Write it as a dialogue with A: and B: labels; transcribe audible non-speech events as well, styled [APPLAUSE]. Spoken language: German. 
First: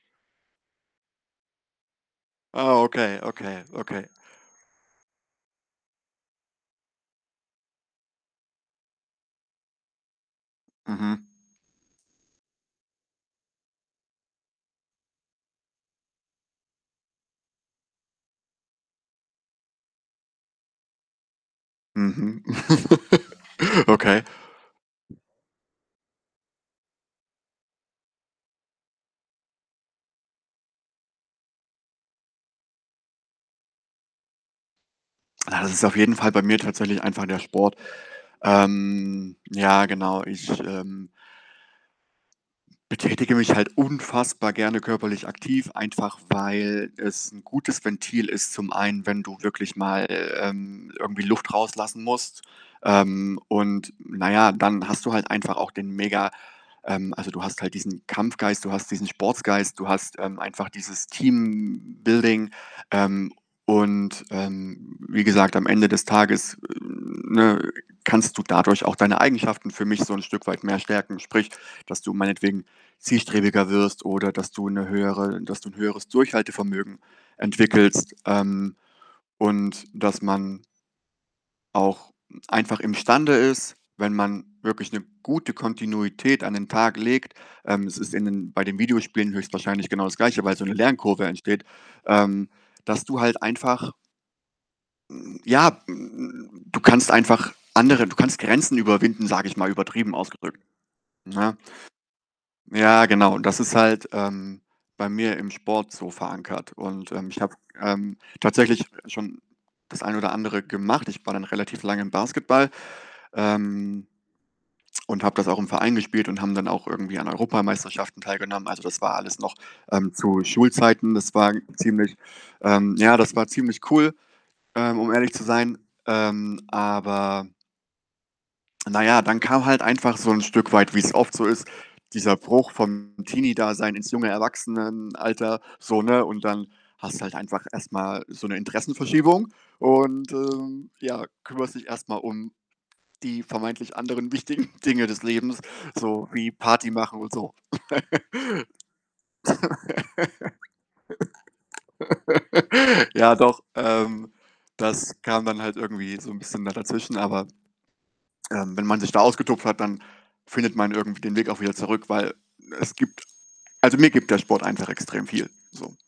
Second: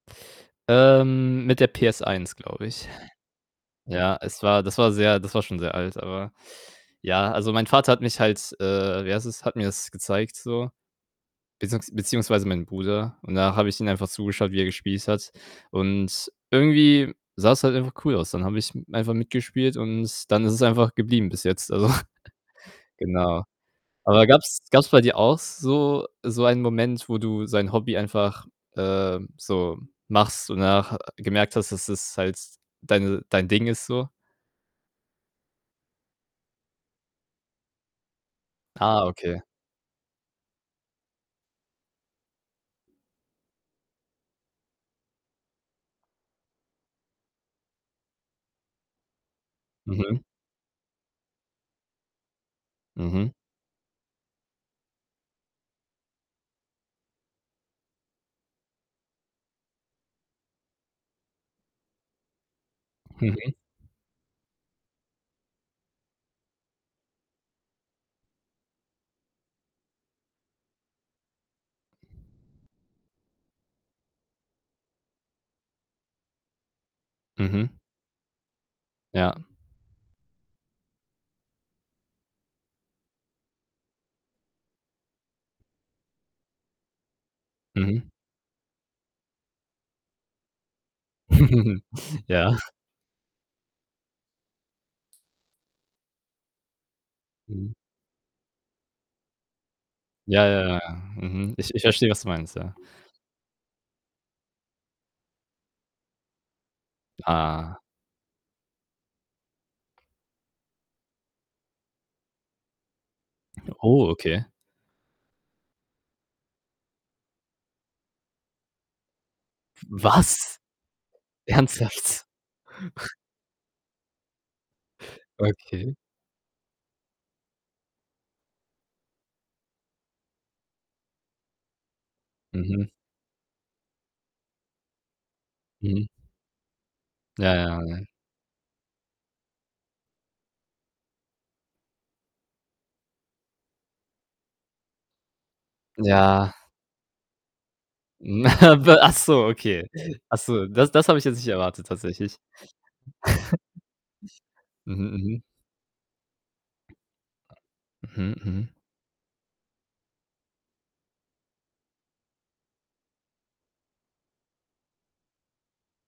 A: Ähm, mit der PS1, glaube
B: Oh,
A: ich.
B: okay, okay,
A: [SNORTS]
B: okay.
A: Ja, es war das war sehr das war schon sehr alt, aber ja, also, mein Vater hat mich halt, äh wie heißt es, hat mir das gezeigt so,
B: Mhm.
A: beziehungs beziehungsweise meinen Bruder und da habe ich ihm einfach zugeschaut, wie er gespielt hat, und irgendwie sah's halt einfach cool aus. Dann habe ich einfach mitgespielt und s dann ist es einfach geblieben bis jetzt. Also [SNORTS]
B: Mhm.
A: genau.
B: [LAUGHS] Okay.
A: Aber gab's gab's bei dir auch so so einen Moment, wo du so ein Hobby einfach, ähm, so machst und danach ha gemerkt hast, dass es halt deine dein Ding ist so?
B: Ja, das ist auf jeden Fall bei mir tatsächlich einfach der Sport.
A: Ah,
B: Ähm,
A: okay.
B: ja genau, ich, ähm betätige mich halt unfassbar gerne körperlich aktiv, einfach weil es 'n gutes Ventil ist zum einen, wenn du wirklich mal,
A: Mhm.
B: äh, ähm, irgendwie Luft rauslassen musst.
A: Mhm.
B: Ähm, und na ja, dann hast du halt einfach auch den mega ähm, also, du hast halt diesen Kampfgeist, du hast diesen Sportsgeist, du hast, ähm, einfach dieses Teambuilding, ähm,
A: Mhm.
B: und, ähm, wie gesagt, am Ende des Tages, ne, kannst du dadurch auch deine Eigenschaften für mich so 'n Stück weit mehr stärken. Sprich, dass du meinetwegen zielstrebiger wirst oder dass du 'ne höhere dass du 'n höheres Durchhaltevermögen
A: Mhm.
B: entwickelst, ähm,
A: Ja.
B: und dass man auch einfach imstande ist, wenn man wirklich 'ne gute Kontinuität an den Tag legt ähm, es
A: Mhm.
B: ist in den bei den Videospielen höchstwahrscheinlich genau das Gleiche, weil so 'ne Lernkurve entsteht,
A: [CHUCKLES]
B: ähm,
A: Ja. [SNORTS]
B: dass du halt einfach, Hm, ja, hm, du kannst einfach
A: Mhm.
B: andere du kannst Grenzen überwinden, sage ich mal übertrieben
A: Ja,
B: ausgedrückt,
A: ja, ja, ja. Mhm.
B: ne?
A: Ich ich verstehe, was du meinst, ja.
B: Ja genau, das ist halt, ähm, bei mir im Sport so verankert und, ähm, ich habe,
A: Ah.
B: ähm, tatsächlich schon das ein oder andere gemacht. Ich war dann relativ lang im Basketball, ähm,
A: Oh, okay.
B: [TSK] und habe das auch im Verein gespielt und haben dann auch irgendwie an Europameisterschaften teilgenommen. Also, das war alles noch, ähm, zu
A: Was?
B: Schulzeiten. Das war ziemlich
A: Ernsthaft?
B: ähm
A: [SNORTS]
B: ja, das war ziemlich cool, ähm, um ehrlich zu sein.
A: Okay.
B: Ähm, aber na ja, dann kam halt einfach so 'n Stück weit, wie's oft so ist, dieser Bruch
A: Mhm.
B: vom Teenie-Dasein ins junge Erwachsenenalter so,
A: Mhm.
B: ne, und dann hast du halt
A: Ja,
B: einfach
A: ja,
B: erst
A: ja.
B: mal so 'ne Interessenverschiebung und, ähm, ja, kümmerst dich erst mal um die vermeintlich anderen wichtigen Dinge des Lebens, so wie
A: Ja.
B: Party machen und so.
A: [CHUCKLES] Wa ach so, okay. Ach so, das das habe ich jetzt nicht erwartet tatsächlich.
B: [LAUGHS] Ja doch, ähm,
A: [CHUCKLES] Mhm,
B: das
A: mhm.
B: kam dann halt irgendwie so 'n bisschen da dazwischen, [TSK] aber,
A: Mhm, mhm.
B: ähm, wenn man sich da ausgetobt hat, dann findet man irgendwie den Weg auch wieder zurück, weil es gibt also, mir gibt der Sport einfach extrem viel, so.